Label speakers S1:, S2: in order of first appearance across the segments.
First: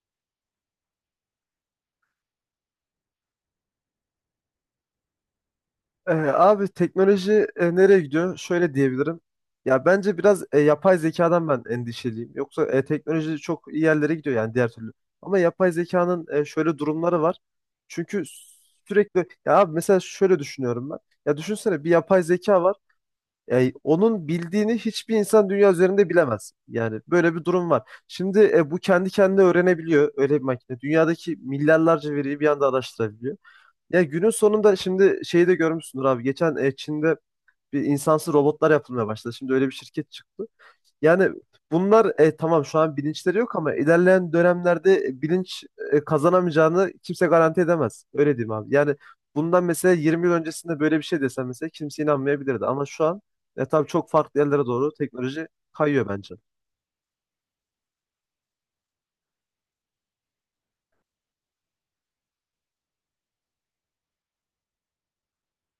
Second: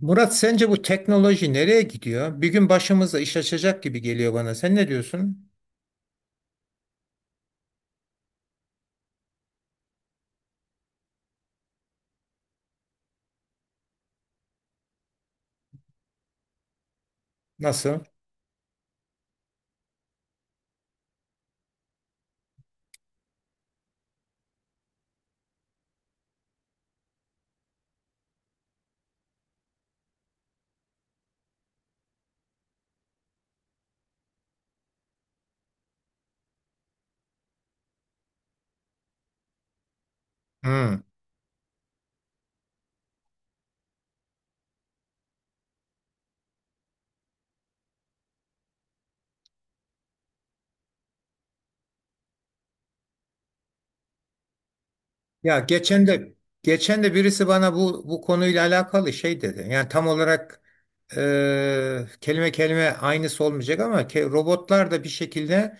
S1: Murat sence bu teknoloji nereye gidiyor? Bir gün başımıza iş açacak gibi geliyor bana. Sen ne diyorsun?
S2: Abi teknoloji nereye gidiyor? Şöyle diyebilirim. Ya bence biraz yapay zekadan ben endişeliyim. Yoksa teknoloji çok iyi yerlere gidiyor yani diğer türlü. Ama yapay zekanın şöyle durumları var.
S1: Nasıl?
S2: Çünkü sürekli ya abi mesela şöyle düşünüyorum ben. Ya düşünsene bir yapay zeka var. Onun bildiğini hiçbir insan dünya üzerinde bilemez. Yani böyle bir durum var. Şimdi bu kendi kendine öğrenebiliyor öyle bir makine. Dünyadaki milyarlarca veriyi bir anda araştırabiliyor. Ya günün sonunda şimdi şeyi de görmüşsündür abi. Geçen Çin'de bir insansız robotlar yapılmaya başladı. Şimdi öyle bir şirket çıktı.
S1: Hmm.
S2: Yani bunlar tamam şu an bilinçleri yok ama ilerleyen dönemlerde bilinç kazanamayacağını kimse garanti edemez. Öyle diyeyim abi. Yani bundan mesela 20 yıl öncesinde böyle bir şey desem mesela kimse inanmayabilirdi. Ama şu an tabii çok farklı yerlere doğru teknoloji
S1: Ya geçen
S2: kayıyor
S1: de
S2: bence.
S1: geçen de birisi bana bu konuyla alakalı şey dedi. Yani tam olarak kelime kelime aynısı olmayacak ama robotlar da bir şekilde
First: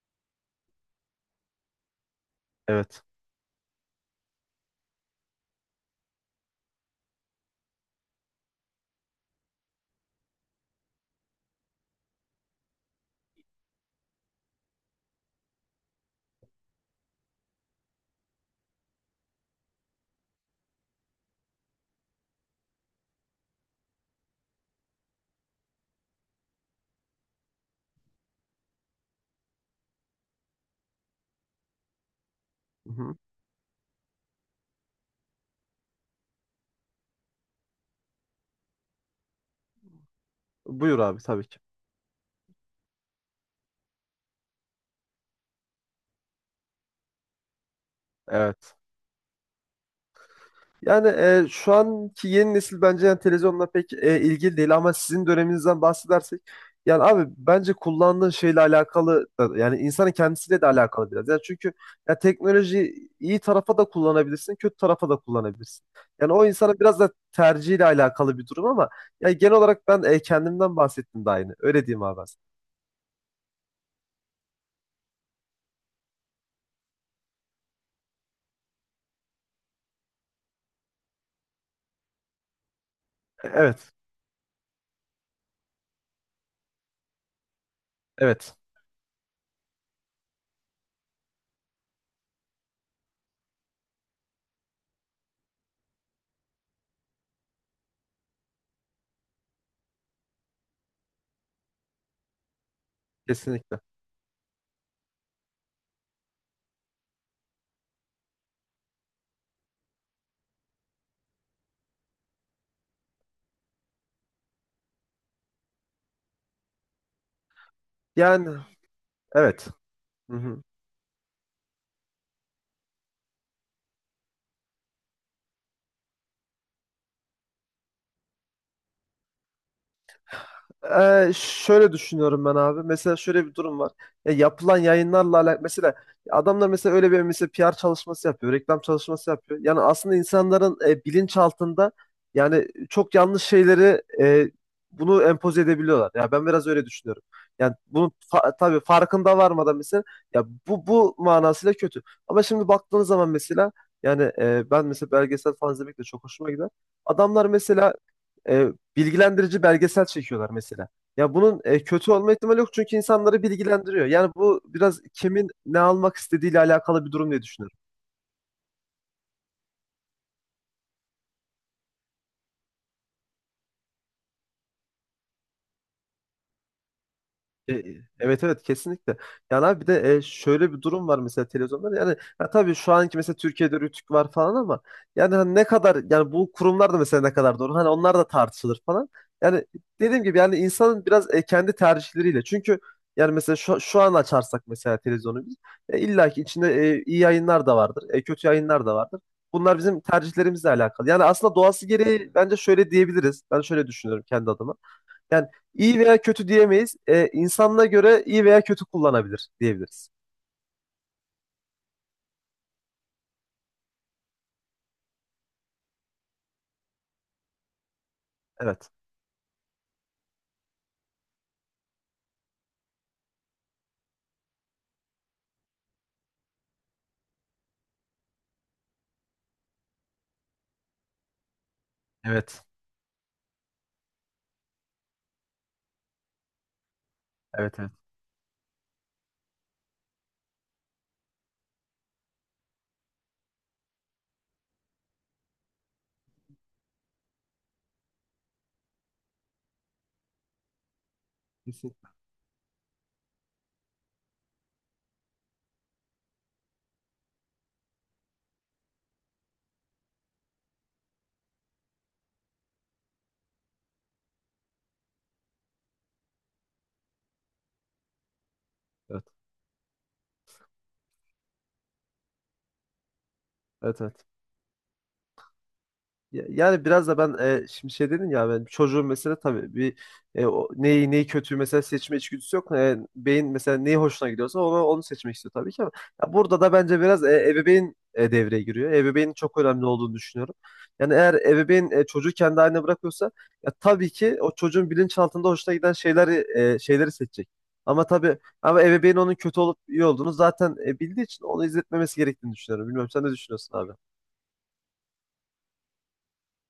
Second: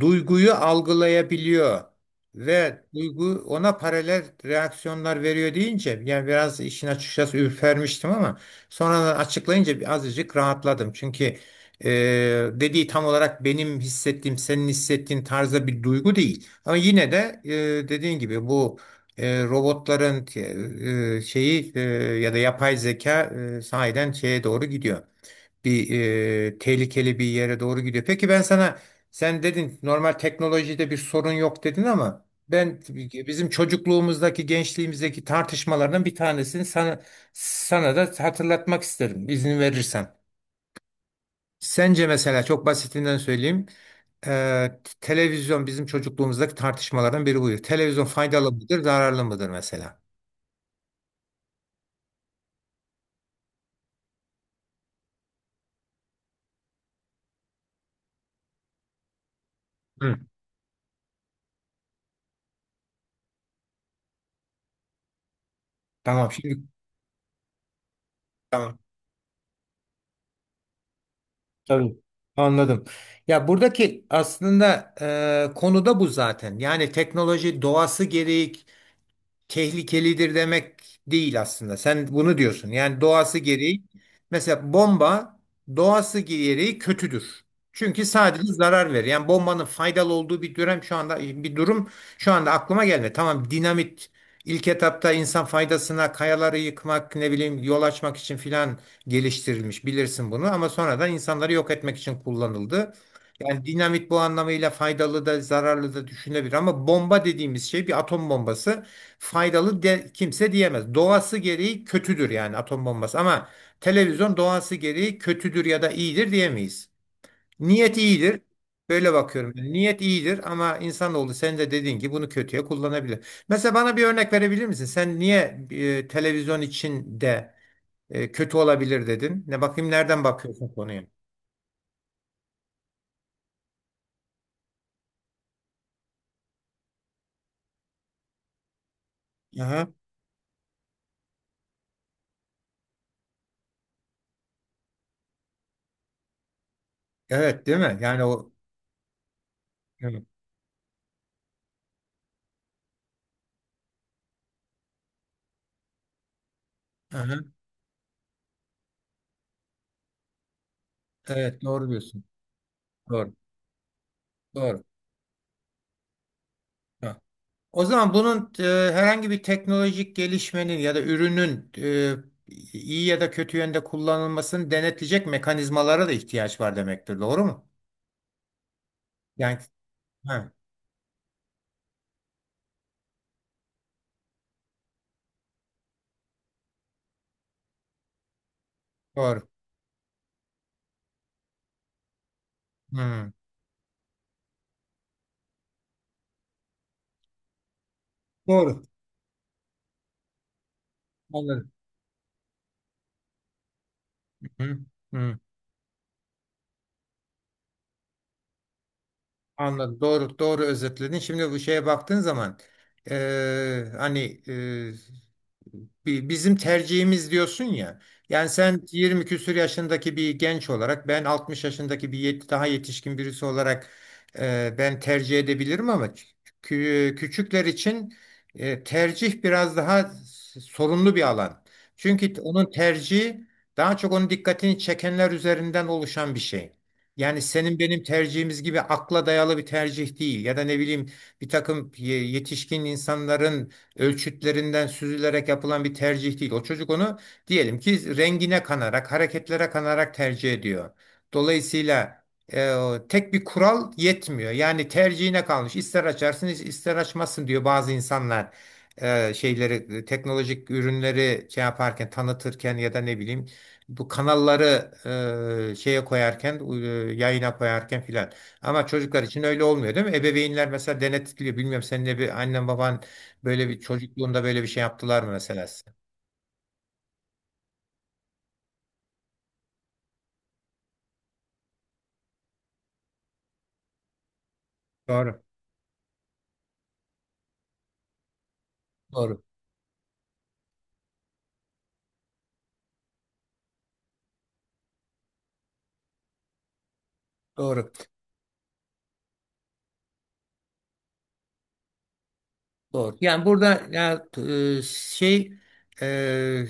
S1: duyguyu algılayabiliyor ve
S2: Evet.
S1: duygu ona paralel reaksiyonlar veriyor deyince yani biraz işin açıkçası ürpermiştim ama sonradan açıklayınca bir azıcık rahatladım. Çünkü e, dediği tam olarak benim hissettiğim, senin hissettiğin tarzda bir duygu değil. Ama yine de dediğin gibi bu robotların şeyi ya da yapay zeka sahiden şeye doğru gidiyor. Bir tehlikeli bir yere doğru gidiyor. Peki ben sana sen dedin normal teknolojide bir sorun yok dedin ama ben
S2: Hı hı.
S1: bizim çocukluğumuzdaki gençliğimizdeki tartışmalardan bir tanesini sana da hatırlatmak isterim izin verirsen.
S2: Buyur abi, tabii ki.
S1: Sence mesela çok basitinden söyleyeyim. Televizyon bizim çocukluğumuzdaki tartışmalardan biri buydu. Televizyon faydalı
S2: Evet.
S1: mıdır, zararlı mıdır mesela?
S2: Yani şu anki yeni nesil bence yani televizyonla pek ilgili değil, ama sizin döneminizden bahsedersek yani abi bence kullandığın şeyle alakalı yani insanın
S1: Hı.
S2: kendisiyle de alakalı biraz. Yani çünkü ya teknoloji iyi tarafa da kullanabilirsin, kötü tarafa da kullanabilirsin.
S1: Tamam
S2: Yani o
S1: şimdi
S2: insanın biraz da tercihiyle alakalı bir durum,
S1: tamam
S2: ama yani genel olarak ben kendimden bahsettim de aynı. Öyle
S1: tabii
S2: diyeyim abi ben.
S1: anladım. Ya buradaki aslında konu da bu zaten. Yani teknoloji doğası gereği tehlikelidir demek değil aslında. Sen bunu diyorsun. Yani doğası gereği
S2: Evet,
S1: mesela bomba doğası gereği kötüdür. Çünkü sadece
S2: evet,
S1: zarar verir. Yani bombanın faydalı olduğu bir dönem şu anda bir durum şu anda aklıma gelmedi. Tamam, dinamit ilk etapta insan faydasına kayaları yıkmak ne bileyim yol açmak için filan geliştirilmiş bilirsin bunu ama sonradan insanları yok etmek için kullanıldı. Yani
S2: kesinlikle.
S1: dinamit bu anlamıyla faydalı da zararlı da düşünebilir ama bomba dediğimiz şey bir atom bombası faydalı de, kimse diyemez. Doğası gereği kötüdür yani atom bombası ama televizyon doğası gereği kötüdür ya da iyidir diyemeyiz. Niyet iyidir.
S2: Yani
S1: Böyle bakıyorum.
S2: evet.
S1: Yani niyet
S2: Hı
S1: iyidir
S2: hı.
S1: ama insanoğlu sen de dediğin gibi bunu kötüye kullanabilir. Mesela bana bir örnek verebilir misin? Sen niye televizyon için de kötü olabilir dedin? Ne bakayım nereden bakıyorsun konuya?
S2: Şöyle düşünüyorum ben abi. Mesela şöyle bir durum var. Ya yapılan yayınlarla alakalı mesela adamlar mesela öyle bir mesela PR çalışması yapıyor, reklam çalışması yapıyor. Yani
S1: Aha.
S2: aslında insanların bilinç altında yani çok yanlış şeyleri bunu empoze edebiliyorlar. Ya ben biraz öyle düşünüyorum.
S1: Evet,
S2: Yani
S1: değil mi?
S2: bunun
S1: Yani o
S2: tabii farkında varmadan mesela
S1: evet.
S2: ya bu manasıyla kötü. Ama şimdi baktığınız zaman mesela yani ben mesela belgesel falan izlemek de çok hoşuma gider.
S1: Aha.
S2: Adamlar mesela e, bilgilendirici belgesel çekiyorlar mesela. Ya bunun
S1: Evet, doğru
S2: kötü
S1: diyorsun.
S2: olma ihtimali yok çünkü
S1: Doğru.
S2: insanları bilgilendiriyor. Yani bu
S1: Doğru.
S2: biraz kimin ne almak istediğiyle alakalı bir
S1: Tamam.
S2: durum diye düşünüyorum.
S1: O zaman bunun herhangi bir teknolojik gelişmenin ya da ürünün iyi ya da kötü yönde kullanılmasını denetleyecek mekanizmalara da ihtiyaç var demektir. Doğru mu?
S2: Evet, evet, kesinlikle.
S1: Yani
S2: Yani abi bir de e,
S1: ha,
S2: şöyle bir durum var mesela televizyonda. Yani ha, tabii şu anki mesela Türkiye'de Rütük var falan ama yani hani ne kadar yani bu kurumlar da mesela ne kadar doğru. Hani onlar da tartışılır falan.
S1: doğru.
S2: Yani dediğim gibi yani insanın biraz kendi tercihleriyle. Çünkü yani
S1: Hmm,
S2: mesela şu an açarsak mesela televizyonu biz illa ki içinde iyi yayınlar da vardır. Kötü
S1: doğru.
S2: yayınlar da vardır. Bunlar bizim tercihlerimizle alakalı. Yani aslında
S1: Anladım.
S2: doğası gereği bence şöyle diyebiliriz. Ben şöyle düşünüyorum kendi adıma.
S1: Hı, hı,
S2: Yani iyi veya kötü diyemeyiz. İnsanına göre iyi veya kötü kullanabilir
S1: anladım.
S2: diyebiliriz.
S1: Doğru, doğru özetledin. Şimdi bu şeye baktığın zaman hani e, bizim tercihimiz diyorsun ya. Yani sen
S2: Evet.
S1: 20 küsur yaşındaki bir genç olarak ben 60 yaşındaki bir daha yetişkin birisi olarak ben tercih edebilirim ama küçükler için tercih biraz daha sorunlu bir alan. Çünkü
S2: Evet.
S1: onun tercihi daha çok onun dikkatini çekenler üzerinden oluşan bir şey. Yani senin
S2: Evet, evet.
S1: benim tercihimiz gibi akla dayalı bir tercih değil ya da ne bileyim bir takım yetişkin insanların ölçütlerinden süzülerek yapılan bir tercih değil. O çocuk onu diyelim ki rengine kanarak, hareketlere kanarak tercih ediyor.
S2: Kesin.
S1: Dolayısıyla e, tek bir kural yetmiyor. Yani tercihine kalmış. İster açarsın, ister açmazsın diyor bazı insanlar. Şeyleri, teknolojik ürünleri şey yaparken, tanıtırken ya da ne bileyim bu kanalları şeye koyarken, yayına koyarken filan. Ama çocuklar
S2: Evet.
S1: için öyle olmuyor değil mi? Ebeveynler mesela denetliyor. Bilmiyorum senin bir annen baban böyle bir
S2: Evet, evet.
S1: çocukluğunda böyle bir şey yaptılar mı mesela size?
S2: Yani biraz da ben şimdi şey dedin ya, ben çocuğun mesela tabii bir neyi kötü mesela seçme içgüdüsü yok. Beyin mesela neyi hoşuna gidiyorsa onu seçmek
S1: Doğru.
S2: istiyor tabii ki, ama ya burada da bence biraz ebeveyn devreye giriyor. Ebeveynin
S1: Doğru.
S2: çok önemli olduğunu düşünüyorum. Yani eğer ebeveyn çocuğu kendi haline bırakıyorsa ya tabii ki o çocuğun bilinçaltında hoşuna giden şeyleri seçecek.
S1: Doğru.
S2: Ama tabii ama ebeveyn onun kötü olup iyi olduğunu zaten bildiği için onu izletmemesi gerektiğini düşünüyorum. Bilmiyorum,
S1: Doğru.
S2: sen ne
S1: Yani
S2: düşünüyorsun
S1: burada
S2: abi?
S1: ya şey e,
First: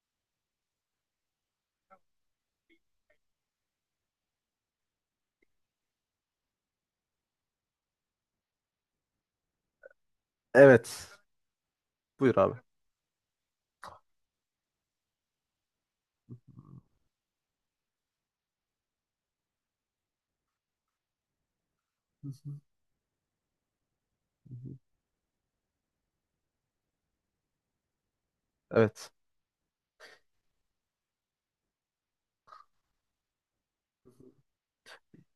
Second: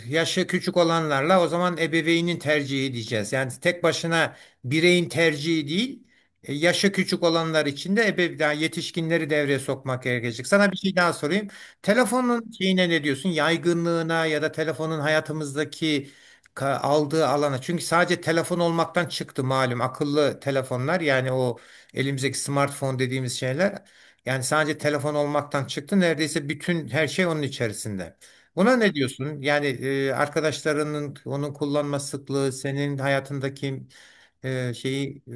S1: yaşı küçük olanlarla o zaman ebeveynin tercihi diyeceğiz. Yani tek başına bireyin tercihi değil, yaşı küçük olanlar için de ebe daha yetişkinleri devreye sokmak gerekecek. Sana bir şey
S2: Evet.
S1: daha sorayım.
S2: Buyur
S1: Telefonun
S2: abi.
S1: şeyine ne diyorsun? Yaygınlığına ya da telefonun hayatımızdaki aldığı alana. Çünkü sadece telefon olmaktan çıktı malum akıllı telefonlar yani o elimizdeki smartphone dediğimiz şeyler yani sadece telefon olmaktan çıktı. Neredeyse bütün her şey onun içerisinde. Buna ne
S2: Evet.
S1: diyorsun? Yani arkadaşlarının onun kullanma sıklığı, senin hayatındaki şeyi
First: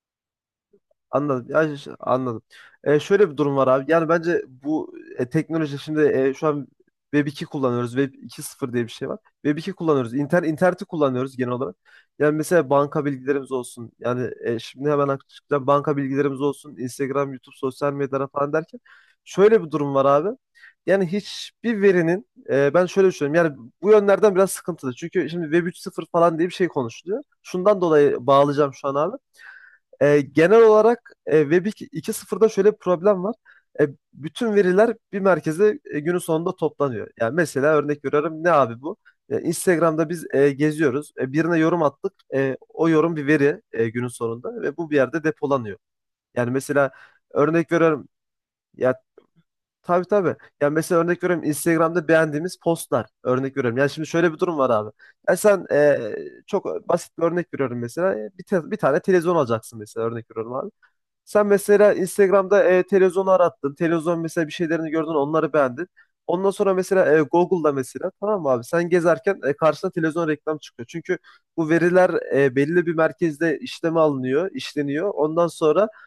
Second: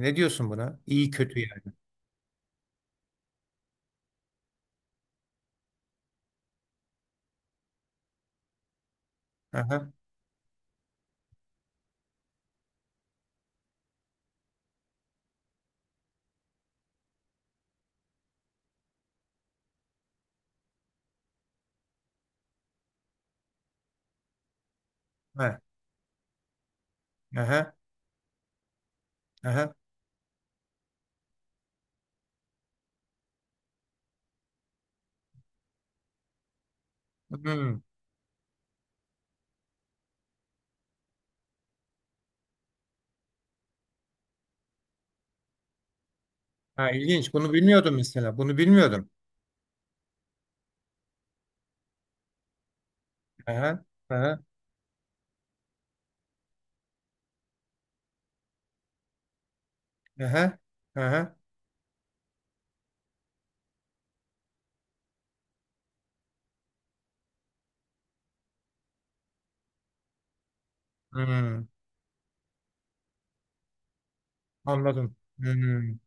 S1: ne diyorsun buna? İyi kötü
S2: Anladım.
S1: yani.
S2: Ya, anladım. Şöyle bir durum var abi. Yani bence bu teknoloji şimdi şu an Web 2 kullanıyoruz. Web 2.0 diye bir şey var. Web 2
S1: Aha,
S2: kullanıyoruz. İnterneti kullanıyoruz genel olarak. Yani mesela banka bilgilerimiz olsun. Yani şimdi hemen aklıma açıkçası banka bilgilerimiz olsun. Instagram, YouTube, sosyal medyalara falan derken. Şöyle bir durum var abi. Yani hiçbir verinin ben şöyle düşünüyorum. Yani bu yönlerden biraz sıkıntılı. Çünkü şimdi
S1: aha,
S2: Web 3.0 falan diye bir şey konuşuluyor.
S1: aha,
S2: Şundan dolayı bağlayacağım şu an abi.
S1: aha.
S2: Genel olarak Web 2.0'da şöyle bir problem var. E, Bütün veriler bir merkeze günün sonunda toplanıyor. Yani mesela
S1: Hmm.
S2: örnek veriyorum ne abi bu? Instagram'da biz geziyoruz. Birine yorum attık. O yorum bir veri günün sonunda ve bu bir yerde depolanıyor. Yani
S1: Ha,
S2: mesela
S1: ilginç. Bunu
S2: örnek
S1: bilmiyordum
S2: veriyorum
S1: mesela. Bunu
S2: ya,
S1: bilmiyordum.
S2: tabii tabii. Yani mesela örnek veriyorum Instagram'da beğendiğimiz postlar, örnek veriyorum.
S1: Aha,
S2: Yani şimdi şöyle bir
S1: aha,
S2: durum var abi. Ya sen çok basit bir örnek veriyorum mesela. Bir tane televizyon alacaksın mesela, örnek veriyorum
S1: aha,
S2: abi.
S1: aha.
S2: Sen mesela Instagram'da televizyonu arattın. Televizyon mesela bir şeylerini gördün, onları beğendin. Ondan sonra mesela Google'da mesela, tamam mı abi, sen gezerken karşına televizyon reklam çıkıyor. Çünkü
S1: Hmm.
S2: bu veriler belli bir merkezde işleme alınıyor, işleniyor.
S1: Anladım.
S2: Ondan sonra
S1: Hmm.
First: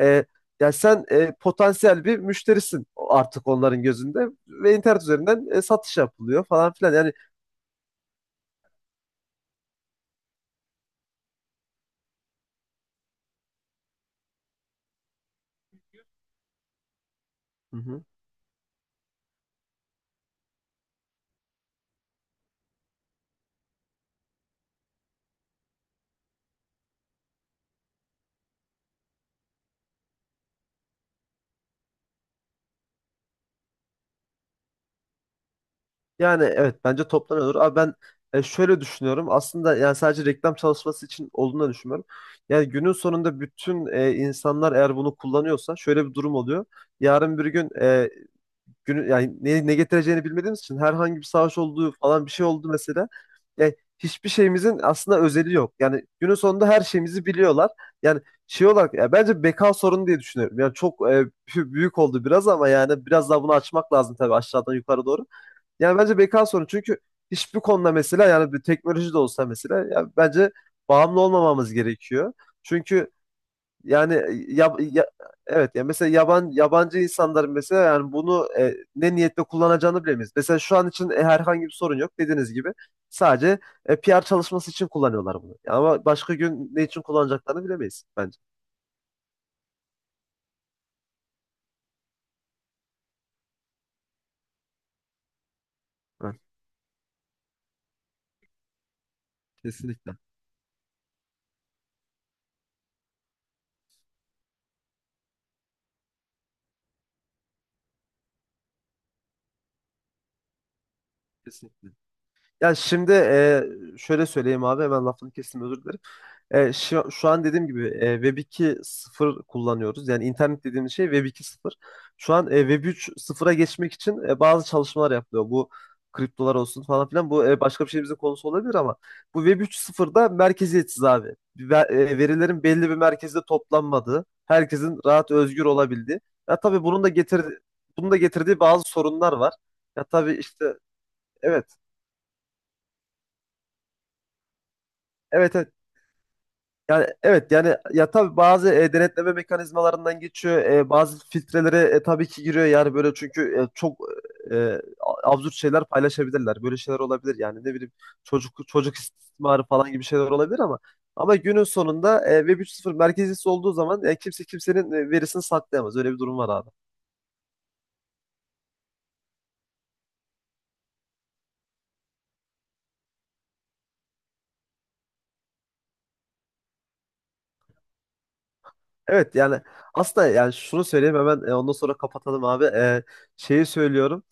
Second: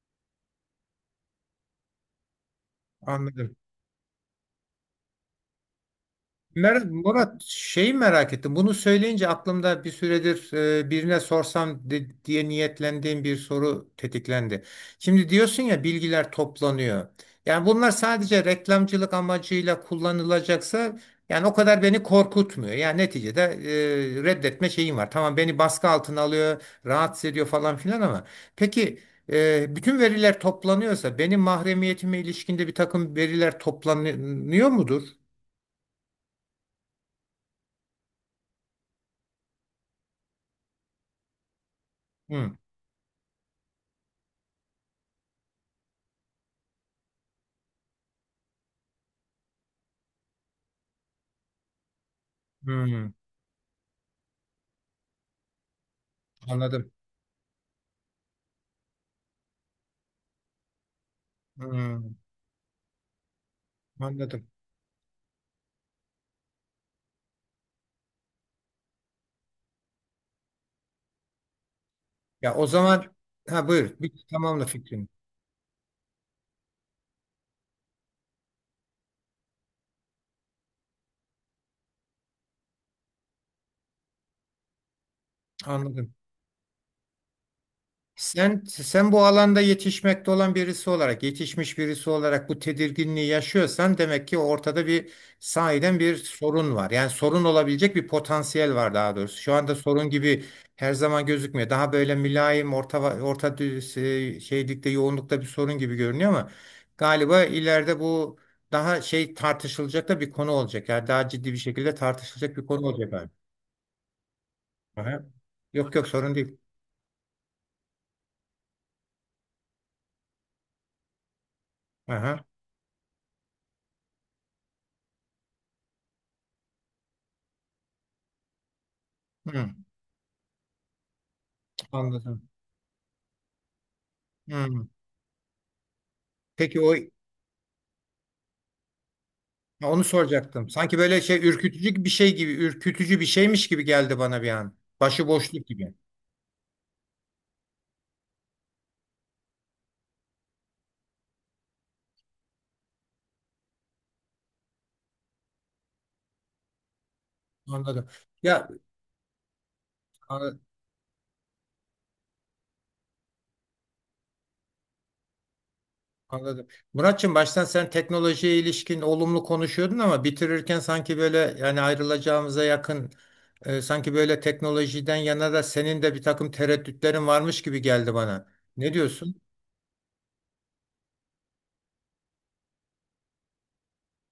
S2: e, ya sen potansiyel bir müşterisin artık
S1: Anladım.
S2: onların gözünde ve internet üzerinden satış yapılıyor falan filan. Yani
S1: Murat, şeyi merak ettim. Bunu söyleyince aklımda bir süredir birine sorsam diye niyetlendiğim bir soru tetiklendi. Şimdi diyorsun ya bilgiler toplanıyor. Yani bunlar sadece reklamcılık amacıyla kullanılacaksa yani o kadar beni korkutmuyor. Yani neticede reddetme şeyim var. Tamam, beni baskı altına alıyor, rahatsız ediyor falan filan ama peki bütün veriler toplanıyorsa benim mahremiyetime ilişkinde bir takım veriler toplanıyor mudur?
S2: Yani evet, bence toptan olur. Abi ben şöyle düşünüyorum. Aslında yani sadece reklam çalışması için olduğunu düşünmüyorum.
S1: Hı.
S2: Yani günün sonunda bütün insanlar eğer bunu kullanıyorsa şöyle bir durum oluyor. Yarın bir gün e, günü yani ne getireceğini bilmediğimiz için herhangi bir savaş olduğu falan, bir şey oldu mesela.
S1: Hı.
S2: Yani hiçbir şeyimizin aslında özeli yok. Yani günün sonunda her
S1: Anladım.
S2: şeyimizi biliyorlar. Yani şey olarak ya bence beka sorunu diye düşünüyorum. Yani çok büyük
S1: Hmm,
S2: oldu biraz ama yani biraz daha bunu açmak lazım tabii
S1: anladım.
S2: aşağıdan yukarı doğru. Yani bence beka sorunu çünkü hiçbir konuda mesela yani bir teknoloji de olsa mesela ya bence bağımlı olmamamız gerekiyor.
S1: Ya o
S2: Çünkü
S1: zaman ha buyur. Bir
S2: yani
S1: tamamla
S2: ya, ya-
S1: fikrini.
S2: evet ya mesela yabancı insanların mesela yani bunu ne niyetle kullanacağını bilemeyiz. Mesela şu an için herhangi bir sorun yok dediğiniz gibi sadece PR çalışması için kullanıyorlar bunu. Ama
S1: Anladım.
S2: başka gün ne için kullanacaklarını bilemeyiz bence.
S1: Sen bu alanda yetişmekte olan birisi olarak, yetişmiş birisi olarak bu tedirginliği yaşıyorsan demek ki ortada bir sahiden bir
S2: Evet,
S1: sorun var. Yani sorun olabilecek bir potansiyel var daha doğrusu. Şu anda sorun
S2: kesinlikle.
S1: gibi her zaman gözükmüyor. Daha böyle mülayim, orta orta şeylikte, yoğunlukta bir sorun gibi görünüyor ama galiba ileride bu daha şey tartışılacak da bir konu olacak. Yani daha ciddi bir
S2: Kesinlikle.
S1: şekilde tartışılacak bir
S2: Ya
S1: konu
S2: şimdi
S1: olacak abi.
S2: şöyle söyleyeyim abi, hemen
S1: Aha.
S2: lafını kestim, özür
S1: Yok
S2: dilerim.
S1: yok, sorun değil.
S2: Şu an dediğim gibi Web 2.0 kullanıyoruz. Yani internet dediğimiz şey Web 2.0. Şu
S1: Aha.
S2: an Web 3.0'a geçmek için bazı çalışmalar yapılıyor. Bu kriptolar olsun falan filan. Bu başka bir şeyimizin konusu olabilir ama bu Web
S1: Hı,
S2: 3.0'da merkeziyetsiz abi.
S1: anladım.
S2: Verilerin belli bir merkezde toplanmadığı,
S1: Hı.
S2: herkesin rahat özgür olabildiği. Ya
S1: Peki
S2: tabii
S1: o
S2: bunun da getirdiği bazı sorunlar var.
S1: onu
S2: Ya tabii
S1: soracaktım.
S2: işte
S1: Sanki böyle şey
S2: evet.
S1: ürkütücü bir şey gibi, ürkütücü bir şeymiş gibi geldi bana bir an. Başı
S2: Evet,
S1: boşluk
S2: evet.
S1: gibi.
S2: Yani evet, yani ya tabii bazı denetleme mekanizmalarından geçiyor. Bazı filtrelere tabii ki giriyor, yani böyle, çünkü çok e, absürt şeyler paylaşabilirler. Böyle şeyler olabilir, yani ne bileyim
S1: Anladım.
S2: çocuk
S1: Ya
S2: çocuk istismarı falan gibi şeyler olabilir,
S1: an-
S2: ama ama günün sonunda Web 3.0 merkezcisi olduğu zaman kimse kimsenin verisini saklayamaz. Öyle bir durum var
S1: anladım.
S2: abi.
S1: Muratçım, baştan sen teknolojiye ilişkin olumlu konuşuyordun ama bitirirken sanki böyle yani ayrılacağımıza yakın sanki böyle teknolojiden yana da senin de bir takım tereddütlerin varmış gibi geldi bana. Ne
S2: Evet
S1: diyorsun?
S2: yani aslında yani şunu söyleyeyim hemen ondan sonra kapatalım abi. Şeyi söylüyorum.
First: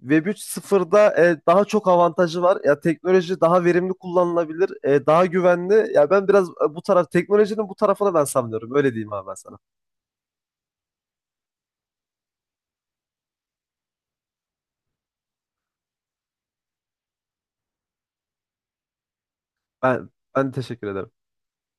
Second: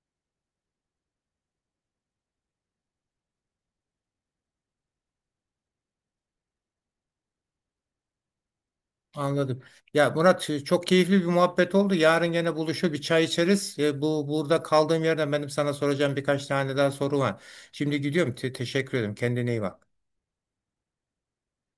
S2: Web 3.0'da daha çok avantajı var. Ya teknoloji daha verimli kullanılabilir, daha güvenli. Ya ben biraz e, bu taraf teknolojinin bu tarafına ben sanmıyorum. Öyle diyeyim abi ben sana.
S1: Anladım. Ya Murat, çok keyifli bir muhabbet oldu. Yarın gene buluşup bir çay içeriz. E, bu burada kaldığım yerden benim sana soracağım birkaç tane daha soru var. Şimdi gidiyorum. Teşekkür ederim. Kendine iyi bak.
S2: Ben ben teşekkür ederim.